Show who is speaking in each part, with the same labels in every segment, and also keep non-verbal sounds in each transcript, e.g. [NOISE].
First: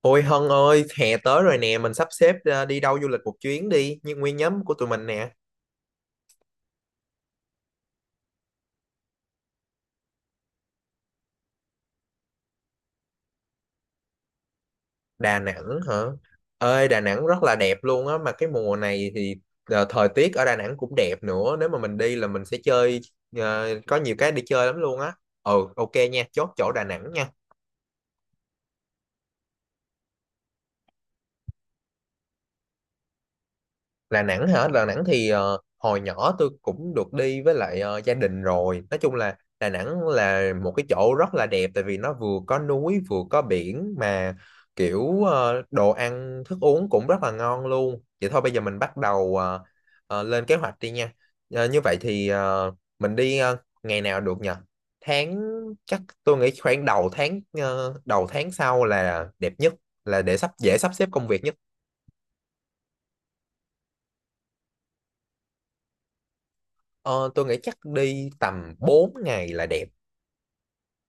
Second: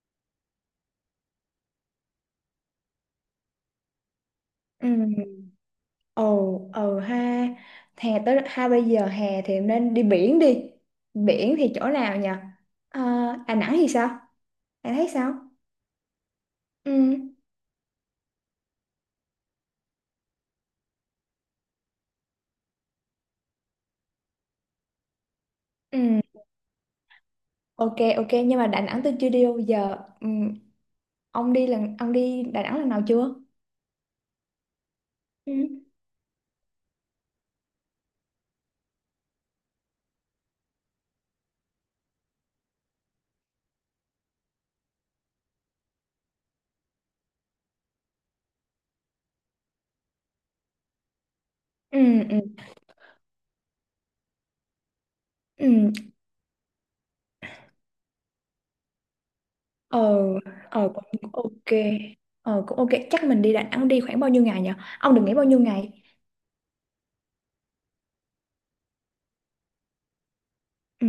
Speaker 1: Ôi Hân ơi, hè tới rồi nè, mình sắp xếp ra đi đâu du lịch một chuyến đi, như nguyên nhóm của tụi
Speaker 2: Ừ,
Speaker 1: mình nè.
Speaker 2: ồ, ừ ha. Hè tới ha, bây giờ hè thì nên đi biển đi. Biển thì chỗ nào nhỉ? À, Đà Nẵng thì sao? Bạn thấy sao?
Speaker 1: Đà Nẵng hả? Ơi,
Speaker 2: Ừ,
Speaker 1: Đà Nẵng rất là đẹp luôn á, mà cái mùa này thì thời tiết ở Đà Nẵng cũng đẹp nữa, nếu mà mình đi là mình sẽ chơi, có nhiều cái để chơi lắm luôn á. Ừ, ok
Speaker 2: ừ,
Speaker 1: nha, chốt chỗ Đà Nẵng nha.
Speaker 2: ok, ok. Nhưng mà Đà Nẵng tôi chưa đi đâu giờ, ừ. Ông đi Đà Nẵng lần nào chưa?
Speaker 1: Đà Nẵng hả? Đà Nẵng thì
Speaker 2: Ừ,
Speaker 1: hồi nhỏ tôi cũng được đi với lại gia đình rồi. Nói chung là Đà Nẵng là một cái chỗ rất là đẹp, tại vì nó vừa có núi vừa có biển, mà kiểu đồ ăn thức uống cũng rất là ngon luôn. Vậy thôi bây giờ mình bắt đầu lên kế hoạch đi nha. Ờ, như vậy
Speaker 2: ừ,
Speaker 1: thì
Speaker 2: ừ,
Speaker 1: mình đi ngày nào được nhỉ? Tháng
Speaker 2: ừ.
Speaker 1: Chắc tôi nghĩ khoảng đầu tháng, đầu tháng sau là đẹp nhất,
Speaker 2: Ờ,
Speaker 1: là để sắp dễ
Speaker 2: ờ,
Speaker 1: sắp
Speaker 2: cũng
Speaker 1: xếp công
Speaker 2: cũng
Speaker 1: việc nhất.
Speaker 2: ok. Ờ, cũng ok. Chắc mình đi Đà Nẵng đi khoảng bao nhiêu ngày nhỉ? Ông đừng nghĩ bao nhiêu ngày.
Speaker 1: Ờ, tôi nghĩ chắc đi tầm 4 ngày là đẹp.
Speaker 2: Ừ,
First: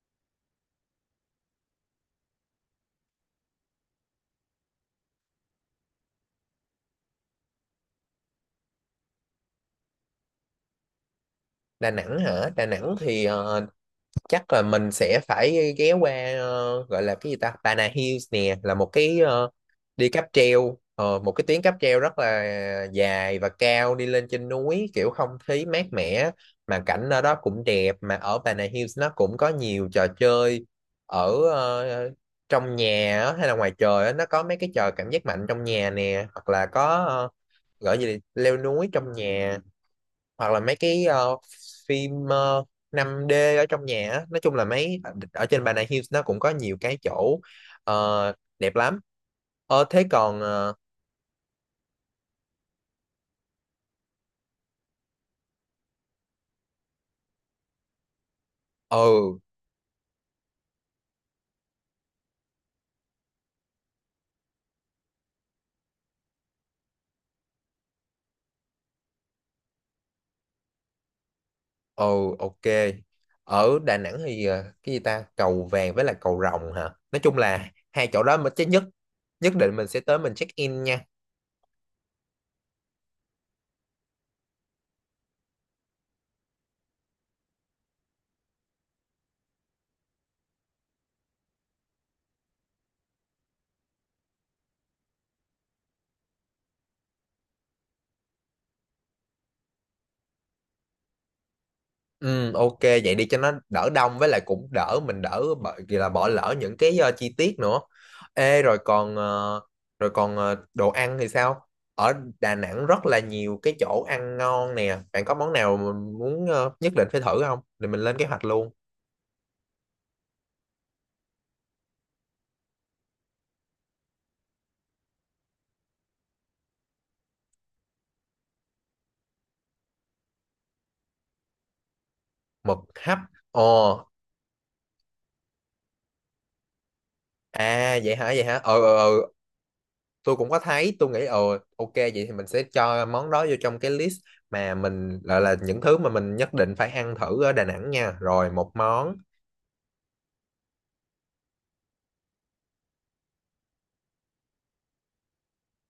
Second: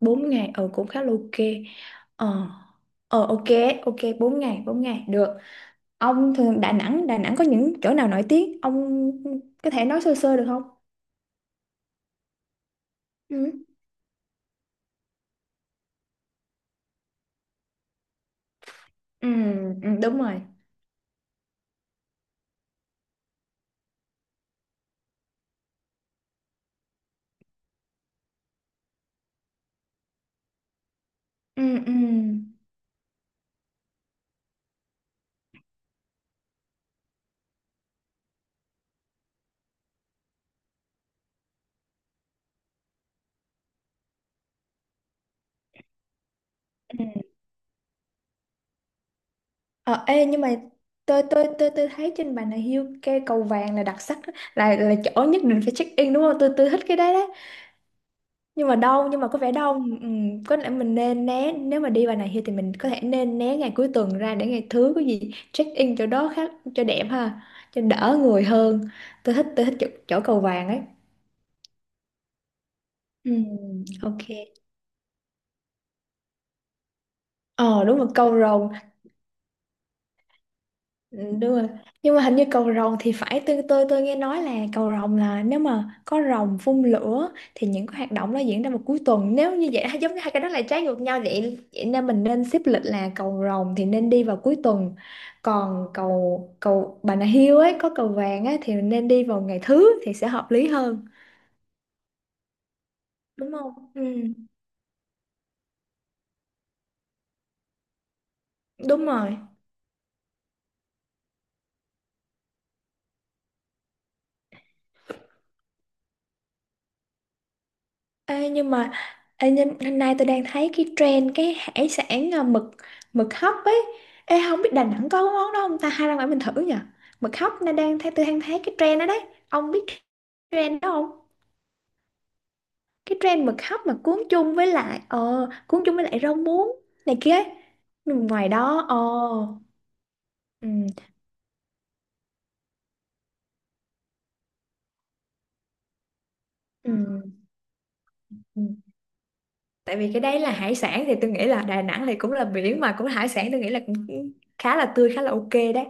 Speaker 2: 4 ngày, cũng khá là ok. Ờ. Ờ ok, ok 4 ngày được. Ông thường Đà Nẵng, Đà Nẵng có những chỗ nào nổi tiếng? Ông có thể nói sơ sơ được không?
Speaker 1: Đà Nẵng hả? Đà Nẵng thì
Speaker 2: Ừ.
Speaker 1: chắc là mình sẽ phải ghé qua, gọi là cái gì ta? Pana Hills nè, là một cái
Speaker 2: Ừ, ừ,
Speaker 1: đi
Speaker 2: đúng
Speaker 1: cáp
Speaker 2: rồi.
Speaker 1: treo, một cái tuyến cáp treo rất là dài và cao đi lên trên núi, kiểu không khí mát mẻ mà cảnh ở đó cũng đẹp, mà ở Pana Hills nó cũng có nhiều trò chơi ở
Speaker 2: Ừ ừ.
Speaker 1: trong nhà á, hay là ngoài trời á, nó có mấy cái trò cảm giác mạnh trong nhà nè, hoặc là có gọi gì là leo núi trong nhà, hoặc là mấy cái phim 5D ở trong nhà á. Nói chung là mấy, ở trên Bà Nà Hills nó cũng có nhiều cái
Speaker 2: Ừ.
Speaker 1: chỗ ờ, đẹp lắm. Ờ thế
Speaker 2: Ờ, ê
Speaker 1: còn
Speaker 2: nhưng mà
Speaker 1: ờ
Speaker 2: tôi thấy trên Bà Nà Hills cái cầu vàng là đặc sắc đó, là chỗ nhất định phải check in đúng không? Tôi thích cái đấy đó. Nhưng mà nhưng mà
Speaker 1: Ừ,
Speaker 2: có vẻ đau, ừ. Có lẽ mình nên né, nếu mà đi vào này thì mình có thể nên né ngày cuối tuần ra, để ngày thứ có gì check in chỗ đó khác cho đẹp ha, cho đỡ người hơn. Tôi thích chỗ cầu vàng ấy.
Speaker 1: ừ, ok.
Speaker 2: Ừ,
Speaker 1: Ở Đà Nẵng
Speaker 2: ok.
Speaker 1: thì cái gì ta, cầu vàng với là cầu rồng hả, nói chung là
Speaker 2: Ờ đúng
Speaker 1: hai
Speaker 2: rồi,
Speaker 1: chỗ đó
Speaker 2: cầu
Speaker 1: mà chắc
Speaker 2: rồng.
Speaker 1: nhất. Nhất định mình sẽ tới, mình check in nha.
Speaker 2: Ừ, đúng rồi. Nhưng mà hình như cầu rồng thì phải, tôi nghe nói là cầu rồng là nếu mà có rồng phun lửa thì những cái hoạt động đó diễn ra vào cuối tuần, nếu như vậy [LAUGHS] giống như hai cái đó là trái ngược nhau vậy, vậy nên mình nên xếp lịch là cầu rồng thì nên đi vào cuối tuần, còn cầu cầu Bà Nà Hills ấy có cầu vàng ấy thì nên đi vào ngày thứ thì sẽ hợp lý hơn,
Speaker 1: Ừ, ok vậy đi cho nó
Speaker 2: đúng
Speaker 1: đỡ
Speaker 2: không? Ừ,
Speaker 1: đông, với lại cũng đỡ mình, đỡ bỏ, vì là bỏ lỡ những cái chi tiết nữa. Ê, rồi
Speaker 2: đúng
Speaker 1: còn
Speaker 2: rồi.
Speaker 1: ờ, rồi còn đồ ăn thì sao? Ở Đà Nẵng rất là nhiều cái chỗ ăn ngon nè. Bạn có món nào mình muốn nhất định phải thử không? Thì mình lên kế hoạch
Speaker 2: Ê,
Speaker 1: luôn.
Speaker 2: nhưng, hôm nay tôi đang thấy cái trend cái hải sản à, mực mực hấp ấy. Ê, không biết Đà Nẵng có cái món đó không ta, hay ra ngoài mình thử nhỉ? Mực hấp, nên đang thấy tôi đang thấy cái trend đó đấy. Ông biết trend đó không?
Speaker 1: Mực hấp.
Speaker 2: Cái trend mực hấp mà
Speaker 1: Ồ,
Speaker 2: cuốn chung với lại rau muống này kia ấy.
Speaker 1: à vậy hả,
Speaker 2: Nhưng
Speaker 1: vậy
Speaker 2: ngoài
Speaker 1: hả?
Speaker 2: đó ờ
Speaker 1: Ờ, tôi cũng có
Speaker 2: ừ,
Speaker 1: thấy, tôi nghĩ ok vậy thì mình sẽ cho món đó vô trong cái list mà mình gọi là những thứ mà mình nhất định phải
Speaker 2: ừ,
Speaker 1: ăn thử ở Đà Nẵng nha. Rồi
Speaker 2: ừ.
Speaker 1: một món
Speaker 2: Tại vì cái đấy là hải sản thì tôi nghĩ là Đà Nẵng thì cũng là biển mà cũng là hải sản, tôi nghĩ là cũng khá là tươi, khá là ok đấy.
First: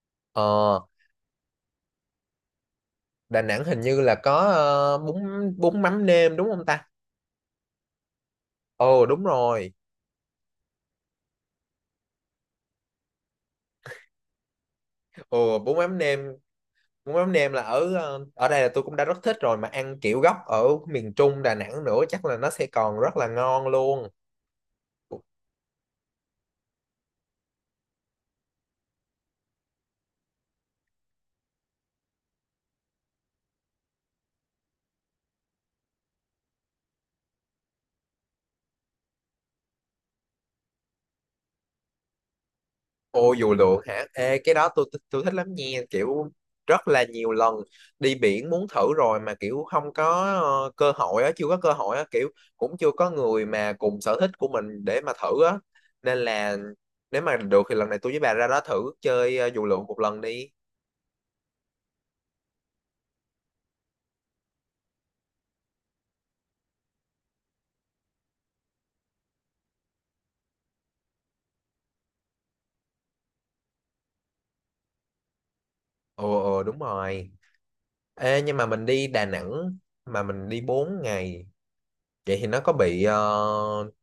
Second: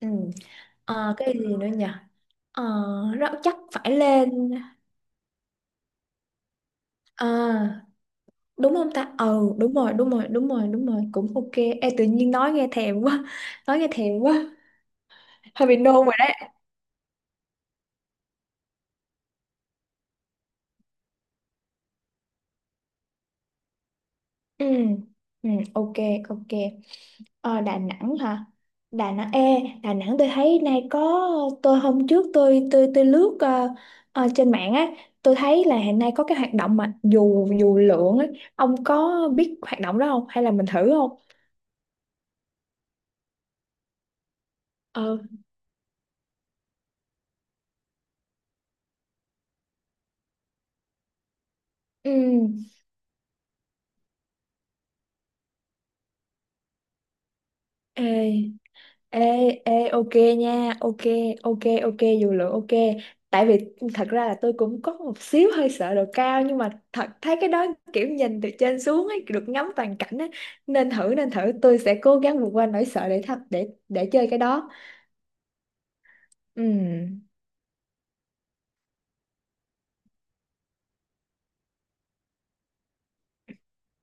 Speaker 2: Ừ.
Speaker 1: Ờ,
Speaker 2: Ờ, cái gì nữa nhỉ? Ờ, rất
Speaker 1: Đà
Speaker 2: chắc
Speaker 1: Nẵng hình
Speaker 2: phải
Speaker 1: như là
Speaker 2: lên.
Speaker 1: có bún bún mắm nêm đúng không ta?
Speaker 2: À, đúng không
Speaker 1: Ồ
Speaker 2: ta?
Speaker 1: đúng
Speaker 2: Ừ,
Speaker 1: rồi.
Speaker 2: đúng rồi, đúng rồi, đúng rồi, đúng rồi, cũng ok. Ê, tự nhiên nói nghe thèm quá, [LAUGHS] nói nghe thèm quá,
Speaker 1: Ồ
Speaker 2: hơi bị nôn rồi đấy.
Speaker 1: bún mắm nêm là ở ở đây là tôi cũng đã rất thích rồi, mà ăn kiểu gốc ở miền Trung Đà Nẵng nữa chắc là nó sẽ còn rất là ngon luôn.
Speaker 2: Ừ, ừ, ok, ok. Ờ, Đà Nẵng hả? Đà Nẵng, ê, Đà Nẵng tôi thấy nay có, tôi hôm trước tôi lướt trên mạng á, tôi thấy là hiện nay có cái hoạt động mà dù dù lượn ấy, ông có biết hoạt động đó không? Hay là mình thử không?
Speaker 1: Ô, dù lượn hả? Ê, cái đó tôi
Speaker 2: Ờ,
Speaker 1: tôi thích lắm nha, kiểu rất là nhiều lần đi biển muốn thử rồi mà kiểu không có cơ hội á, chưa có cơ hội á,
Speaker 2: ừ.
Speaker 1: kiểu cũng chưa có người mà cùng sở thích của mình để mà thử á. Nên là nếu mà được thì lần này
Speaker 2: Ê,
Speaker 1: tôi với bà ra đó thử
Speaker 2: Ê,
Speaker 1: chơi dù lượn
Speaker 2: ê,
Speaker 1: một
Speaker 2: ok
Speaker 1: lần đi.
Speaker 2: nha, ok, ok, ok, dù lượng ok. Tại vì thật ra là tôi cũng có một xíu hơi sợ độ cao, nhưng mà thật thấy cái đó kiểu nhìn từ trên xuống ấy, được ngắm toàn cảnh ấy. Nên thử, tôi sẽ cố gắng vượt qua nỗi sợ để thật để chơi cái đó.
Speaker 1: Ồ ồ đúng
Speaker 2: Ừm.
Speaker 1: rồi. Ê nhưng mà mình đi Đà Nẵng mà mình đi 4 ngày, vậy thì nó có bị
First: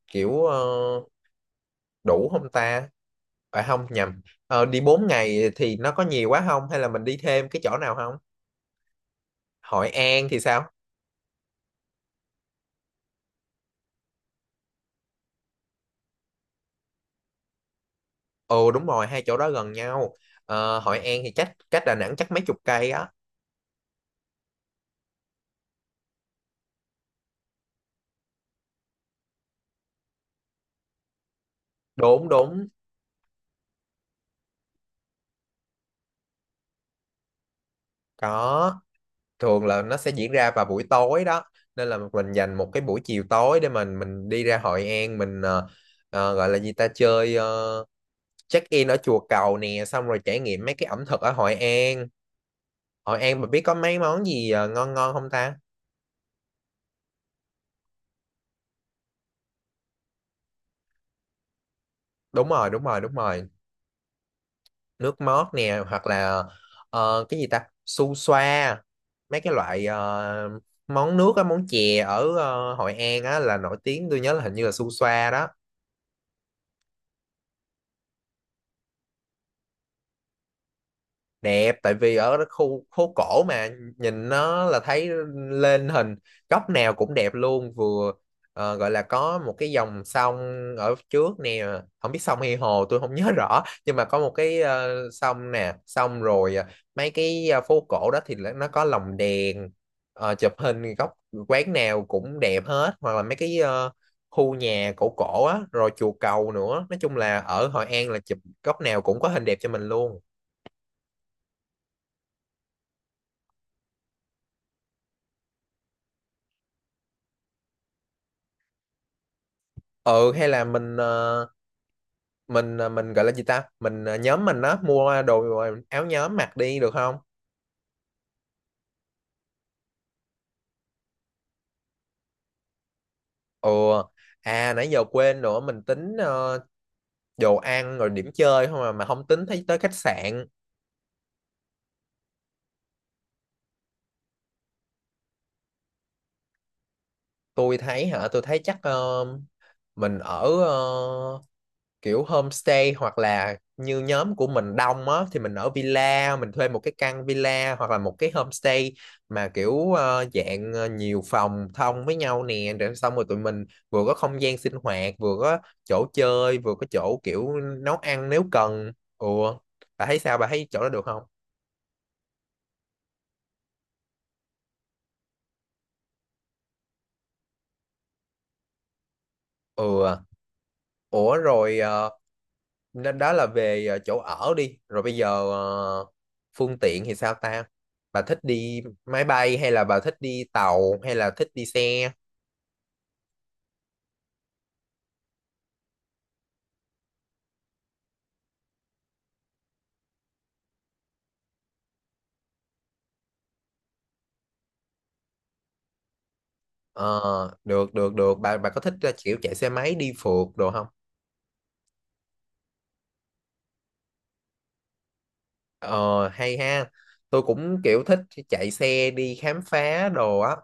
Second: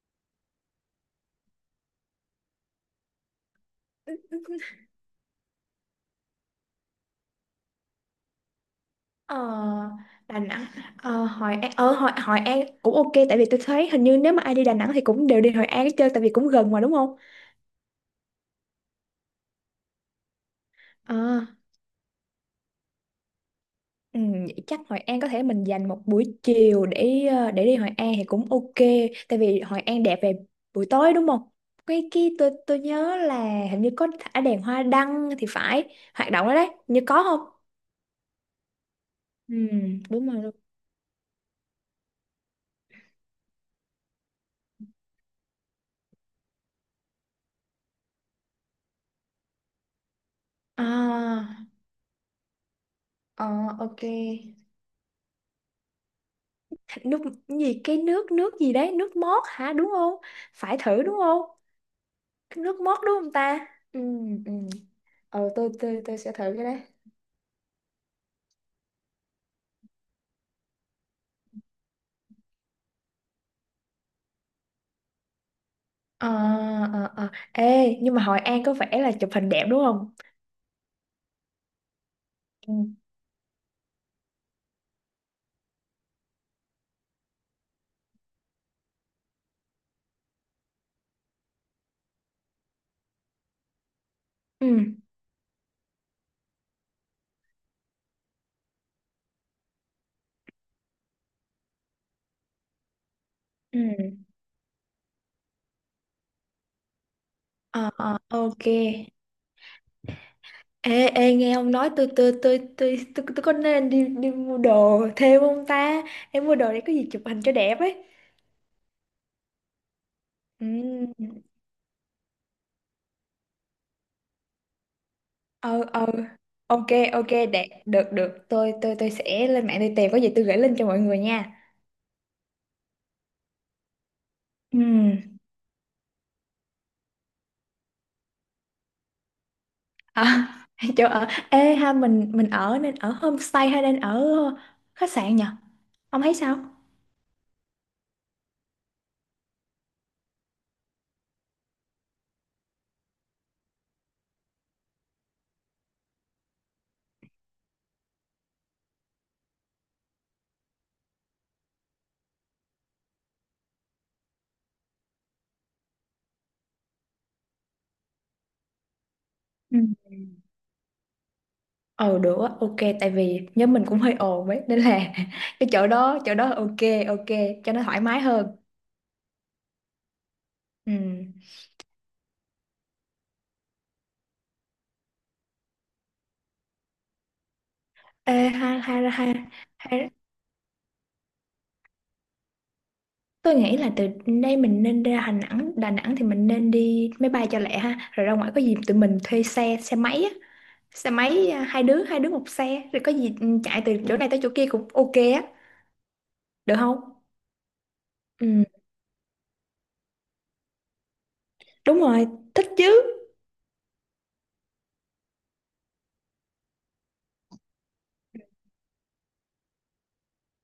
Speaker 1: kiểu đủ không ta? À không, nhầm. Đi 4 ngày thì nó có nhiều quá không, hay là mình đi thêm cái chỗ nào không?
Speaker 2: Ờ,
Speaker 1: Hội An thì
Speaker 2: Đà Nẵng,
Speaker 1: sao?
Speaker 2: ờ, Hội An, ờ, Hội, Hội An cũng ok tại vì tôi thấy hình như nếu mà ai đi Đà Nẵng thì cũng đều đi Hội An chơi, tại vì cũng gần mà đúng không?
Speaker 1: Ồ đúng rồi, hai chỗ đó gần nhau. Hội
Speaker 2: Ờ.
Speaker 1: An thì cách cách Đà Nẵng chắc mấy chục cây á.
Speaker 2: Ừ, vậy chắc Hội An có thể mình dành một buổi chiều để đi Hội An thì cũng ok, tại vì Hội An đẹp về buổi tối đúng không? cái
Speaker 1: Đúng,
Speaker 2: cái tôi
Speaker 1: đúng.
Speaker 2: tôi nhớ là hình như có thả đèn hoa đăng thì phải, hoạt động đó đấy như có không?
Speaker 1: Có,
Speaker 2: Ừ,
Speaker 1: thường là nó sẽ
Speaker 2: đúng
Speaker 1: diễn
Speaker 2: rồi.
Speaker 1: ra
Speaker 2: Đúng.
Speaker 1: vào buổi tối đó. Nên là mình dành một cái buổi chiều tối để mình đi ra Hội An, mình gọi là gì ta, chơi check in ở chùa Cầu nè, xong rồi trải nghiệm mấy cái ẩm thực ở Hội
Speaker 2: À.
Speaker 1: An. Hội An
Speaker 2: Ờ,
Speaker 1: mà biết có mấy
Speaker 2: ok.
Speaker 1: món gì ngon ngon không ta?
Speaker 2: nước cái gì? Cái nước nước gì đấy? Nước mót hả đúng không? Phải thử đúng không?
Speaker 1: Đúng
Speaker 2: Cái
Speaker 1: rồi,
Speaker 2: nước
Speaker 1: đúng
Speaker 2: mót
Speaker 1: rồi, đúng
Speaker 2: đúng không
Speaker 1: rồi.
Speaker 2: ta? Ừ, ừ.
Speaker 1: Nước mót
Speaker 2: Ờ, tôi,
Speaker 1: nè,
Speaker 2: tôi,
Speaker 1: hoặc
Speaker 2: tôi sẽ
Speaker 1: là
Speaker 2: thử cái đấy.
Speaker 1: cái gì ta, su xoa. Mấy cái loại món nước á, món chè ở Hội An á là nổi tiếng, tôi nhớ là hình như là su xoa đó.
Speaker 2: Ờ, ờ, ờ. Ê, nhưng mà Hội An có vẻ là chụp hình đẹp đúng không?
Speaker 1: Đẹp, tại vì ở cái
Speaker 2: Ừ.
Speaker 1: khu phố cổ mà, nhìn nó là thấy lên hình góc nào cũng đẹp luôn, vừa gọi là có một cái dòng sông ở trước nè, không biết sông hay hồ tôi không [LAUGHS] nhớ rõ, nhưng mà có một cái
Speaker 2: Ừ.
Speaker 1: sông nè, xong rồi mấy cái phố cổ đó nó có lồng đèn. Ờ, chụp hình góc quán nào cũng đẹp hết, hoặc là mấy cái
Speaker 2: Ừ.
Speaker 1: khu nhà cổ cổ á, rồi chùa cầu nữa, nói chung là ở Hội
Speaker 2: Ờ,
Speaker 1: An
Speaker 2: ờ,
Speaker 1: là chụp
Speaker 2: ok.
Speaker 1: góc nào cũng có hình đẹp cho mình luôn.
Speaker 2: Ê, ê, nghe ông nói, tôi có nên đi đi mua đồ thêm không ta? Em mua đồ để có gì chụp hình cho đẹp ấy.
Speaker 1: Ừ, hay là
Speaker 2: Ừ.
Speaker 1: mình ờ, mình ờ, mình gọi là gì ta, mình nhóm mình á mua đồ,
Speaker 2: Ờ,
Speaker 1: áo
Speaker 2: ờ.
Speaker 1: nhóm mặc đi
Speaker 2: Ok,
Speaker 1: được không?
Speaker 2: ok, đẹp. Được, được. Tôi sẽ lên mạng tôi tìm có gì tôi gửi link cho mọi người nha.
Speaker 1: Ừ, à
Speaker 2: Ừ.
Speaker 1: nãy giờ quên nữa, mình tính đồ ăn rồi điểm chơi không, mà không tính thấy tới khách sạn.
Speaker 2: À, [LAUGHS] chỗ ở. Ê ha, mình ở nên ở homestay hay nên ở khách sạn nhỉ? Ông thấy sao?
Speaker 1: Tôi thấy hả? Tôi thấy chắc mình ở kiểu homestay, hoặc là như nhóm của mình đông á thì mình ở villa, mình thuê một cái căn villa hoặc là một cái homestay mà kiểu dạng nhiều phòng thông với nhau nè, rồi xong rồi tụi mình vừa có không gian sinh hoạt, vừa có chỗ chơi, vừa có chỗ kiểu nấu ăn nếu cần. Ừ,
Speaker 2: Ừ.
Speaker 1: bà thấy sao, bà thấy chỗ đó được không?
Speaker 2: Ừ được á, ok tại vì nhóm mình cũng hơi ồn ấy nên là [LAUGHS] cái chỗ đó ok ok cho nó thoải mái hơn.
Speaker 1: Ừ, à.
Speaker 2: Ừ.
Speaker 1: Ủa rồi nên đó là về chỗ ở đi, rồi bây giờ phương tiện thì sao ta, bà
Speaker 2: Ê,
Speaker 1: thích
Speaker 2: hai
Speaker 1: đi
Speaker 2: hai
Speaker 1: máy
Speaker 2: hai
Speaker 1: bay hay là bà
Speaker 2: hai
Speaker 1: thích đi tàu hay là thích đi xe?
Speaker 2: tôi nghĩ là từ đây mình nên ra Đà Nẵng, Đà Nẵng thì mình nên đi máy bay cho lẹ ha, rồi ra ngoài có gì tụi mình thuê xe, xe máy á, xe máy à, hai đứa một xe, rồi có gì ừ, chạy từ chỗ này tới chỗ kia cũng ok á, được không?
Speaker 1: Ờ, được, được, được. bà
Speaker 2: Ừ,
Speaker 1: bà có thích kiểu chạy xe máy đi phượt đồ không?
Speaker 2: đúng rồi, thích chứ.
Speaker 1: Ờ hay ha, tôi cũng kiểu thích chạy xe đi khám phá đồ á.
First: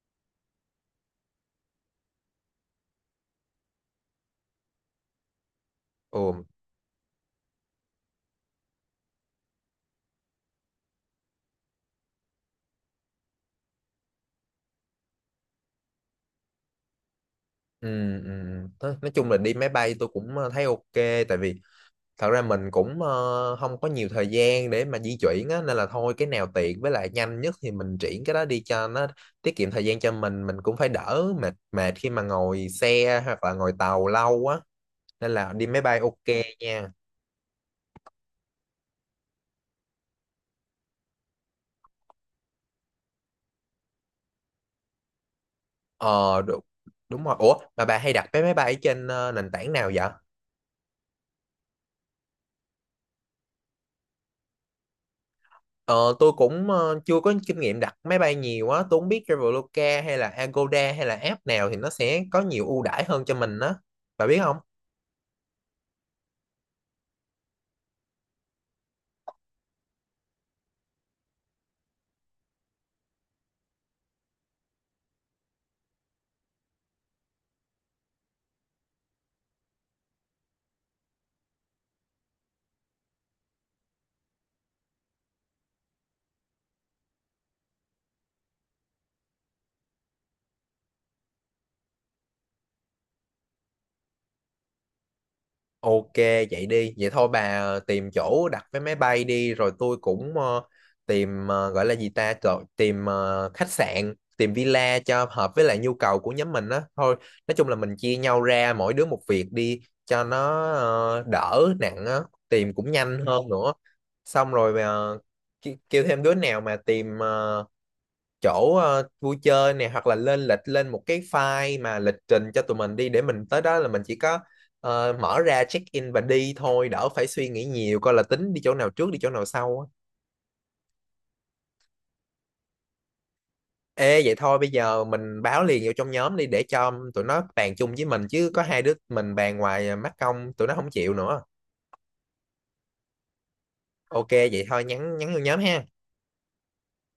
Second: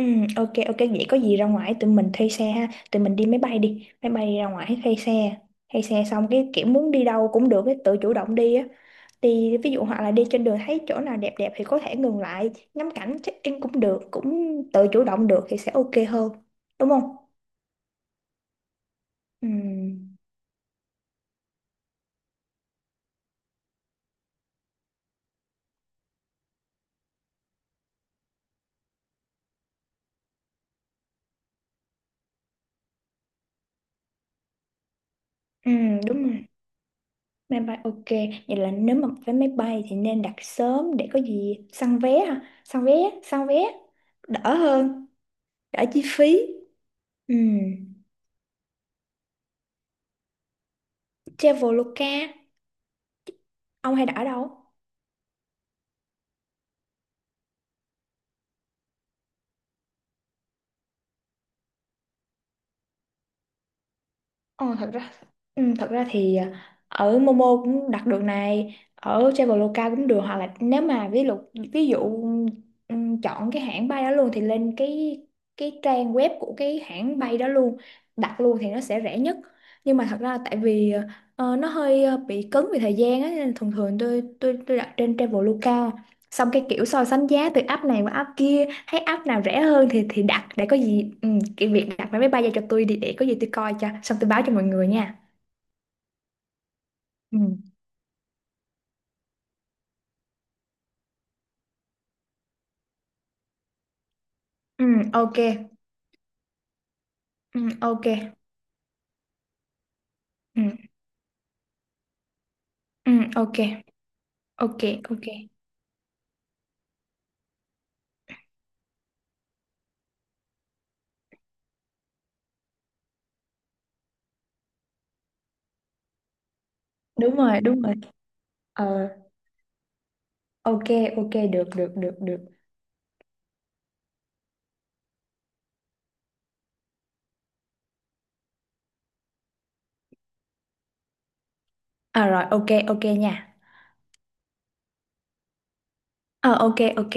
Speaker 2: Ừ, ok ok vậy có gì ra ngoài tụi mình thuê xe ha, tụi mình đi máy bay ra ngoài thuê xe xong
Speaker 1: Ừ,
Speaker 2: cái kiểu muốn đi đâu cũng được, cái tự chủ động đi á, đi ví dụ hoặc là đi trên đường thấy chỗ nào đẹp đẹp thì có thể ngừng lại ngắm cảnh check in cũng được, cũng tự chủ động được thì sẽ ok hơn đúng không?
Speaker 1: ừ, ừ. Nói chung là
Speaker 2: Ừ,
Speaker 1: đi máy bay tôi cũng thấy ok. Tại vì thật ra mình cũng không có nhiều thời gian để mà di chuyển á, nên là thôi cái nào tiện với lại nhanh nhất thì mình triển cái đó đi, cho nó tiết kiệm thời gian cho mình cũng phải đỡ, mệt mệt khi mà ngồi xe hoặc là ngồi tàu lâu á, nên là đi
Speaker 2: ừ
Speaker 1: máy bay
Speaker 2: đúng
Speaker 1: ok
Speaker 2: rồi,
Speaker 1: nha.
Speaker 2: máy bay ok. Vậy là nếu mà vé máy bay thì nên đặt sớm để có gì săn vé ha, săn vé đỡ hơn, đỡ chi phí.
Speaker 1: Ờ đúng, đúng
Speaker 2: Ừ.
Speaker 1: rồi. Ủa mà bà hay đặt vé máy bay trên nền tảng nào vậy?
Speaker 2: Traveloka. Ông hay đã ở đâu?
Speaker 1: Ờ, tôi cũng chưa có kinh nghiệm đặt máy bay nhiều á, tôi không biết Traveloka hay là Agoda hay là app nào thì nó sẽ có nhiều ưu đãi hơn cho mình á, bà biết không?
Speaker 2: Ờ, thật ra Ừ, thật ra thì ở Momo cũng đặt được này, ở Traveloka cũng được, hoặc là nếu mà ví dụ chọn cái hãng bay đó luôn thì lên cái trang web của cái hãng bay đó luôn đặt luôn thì nó sẽ rẻ nhất. Nhưng mà thật ra tại vì nó hơi bị cứng về thời gian á nên thường thường tôi đặt trên Traveloka, xong cái kiểu so sánh giá từ app này qua app kia, thấy app nào rẻ hơn thì đặt, để có gì ừ, cái việc đặt vé máy bay ra cho tôi đi, để có gì tôi coi cho xong tôi báo cho mọi người nha.
Speaker 1: Ok vậy đi, vậy thôi bà
Speaker 2: Ừ.
Speaker 1: tìm chỗ đặt vé máy bay đi. Rồi tôi cũng tìm, gọi là gì ta, trời, tìm khách sạn, tìm
Speaker 2: Ừ
Speaker 1: villa cho
Speaker 2: ok.
Speaker 1: hợp với lại nhu cầu của nhóm mình á. Thôi nói
Speaker 2: Ừ
Speaker 1: chung là mình
Speaker 2: ok.
Speaker 1: chia nhau ra, mỗi đứa một việc đi, cho nó
Speaker 2: Ừ,
Speaker 1: đỡ nặng á, tìm cũng
Speaker 2: ừ
Speaker 1: nhanh hơn
Speaker 2: ok
Speaker 1: nữa. Xong rồi
Speaker 2: ok
Speaker 1: mà
Speaker 2: ok.
Speaker 1: kêu thêm đứa nào mà tìm chỗ vui chơi nè, hoặc là lên lịch, lên một cái file mà lịch trình cho tụi mình đi, để mình tới đó là mình chỉ có mở ra check in và đi thôi, đỡ phải
Speaker 2: Đúng
Speaker 1: suy
Speaker 2: rồi,
Speaker 1: nghĩ
Speaker 2: đúng rồi.
Speaker 1: nhiều coi là tính đi chỗ nào
Speaker 2: Ờ
Speaker 1: trước, đi chỗ nào sau á.
Speaker 2: ok, ok. Được, được, được, được.
Speaker 1: Ê vậy thôi bây giờ mình báo liền vô trong nhóm đi, để cho tụi nó bàn chung với mình, chứ có hai đứa mình bàn ngoài mắc công tụi nó không chịu nữa.
Speaker 2: À rồi, ok ok nha.
Speaker 1: Ok vậy thôi nhắn nhắn vô nhóm ha.
Speaker 2: Ờ ok, ok.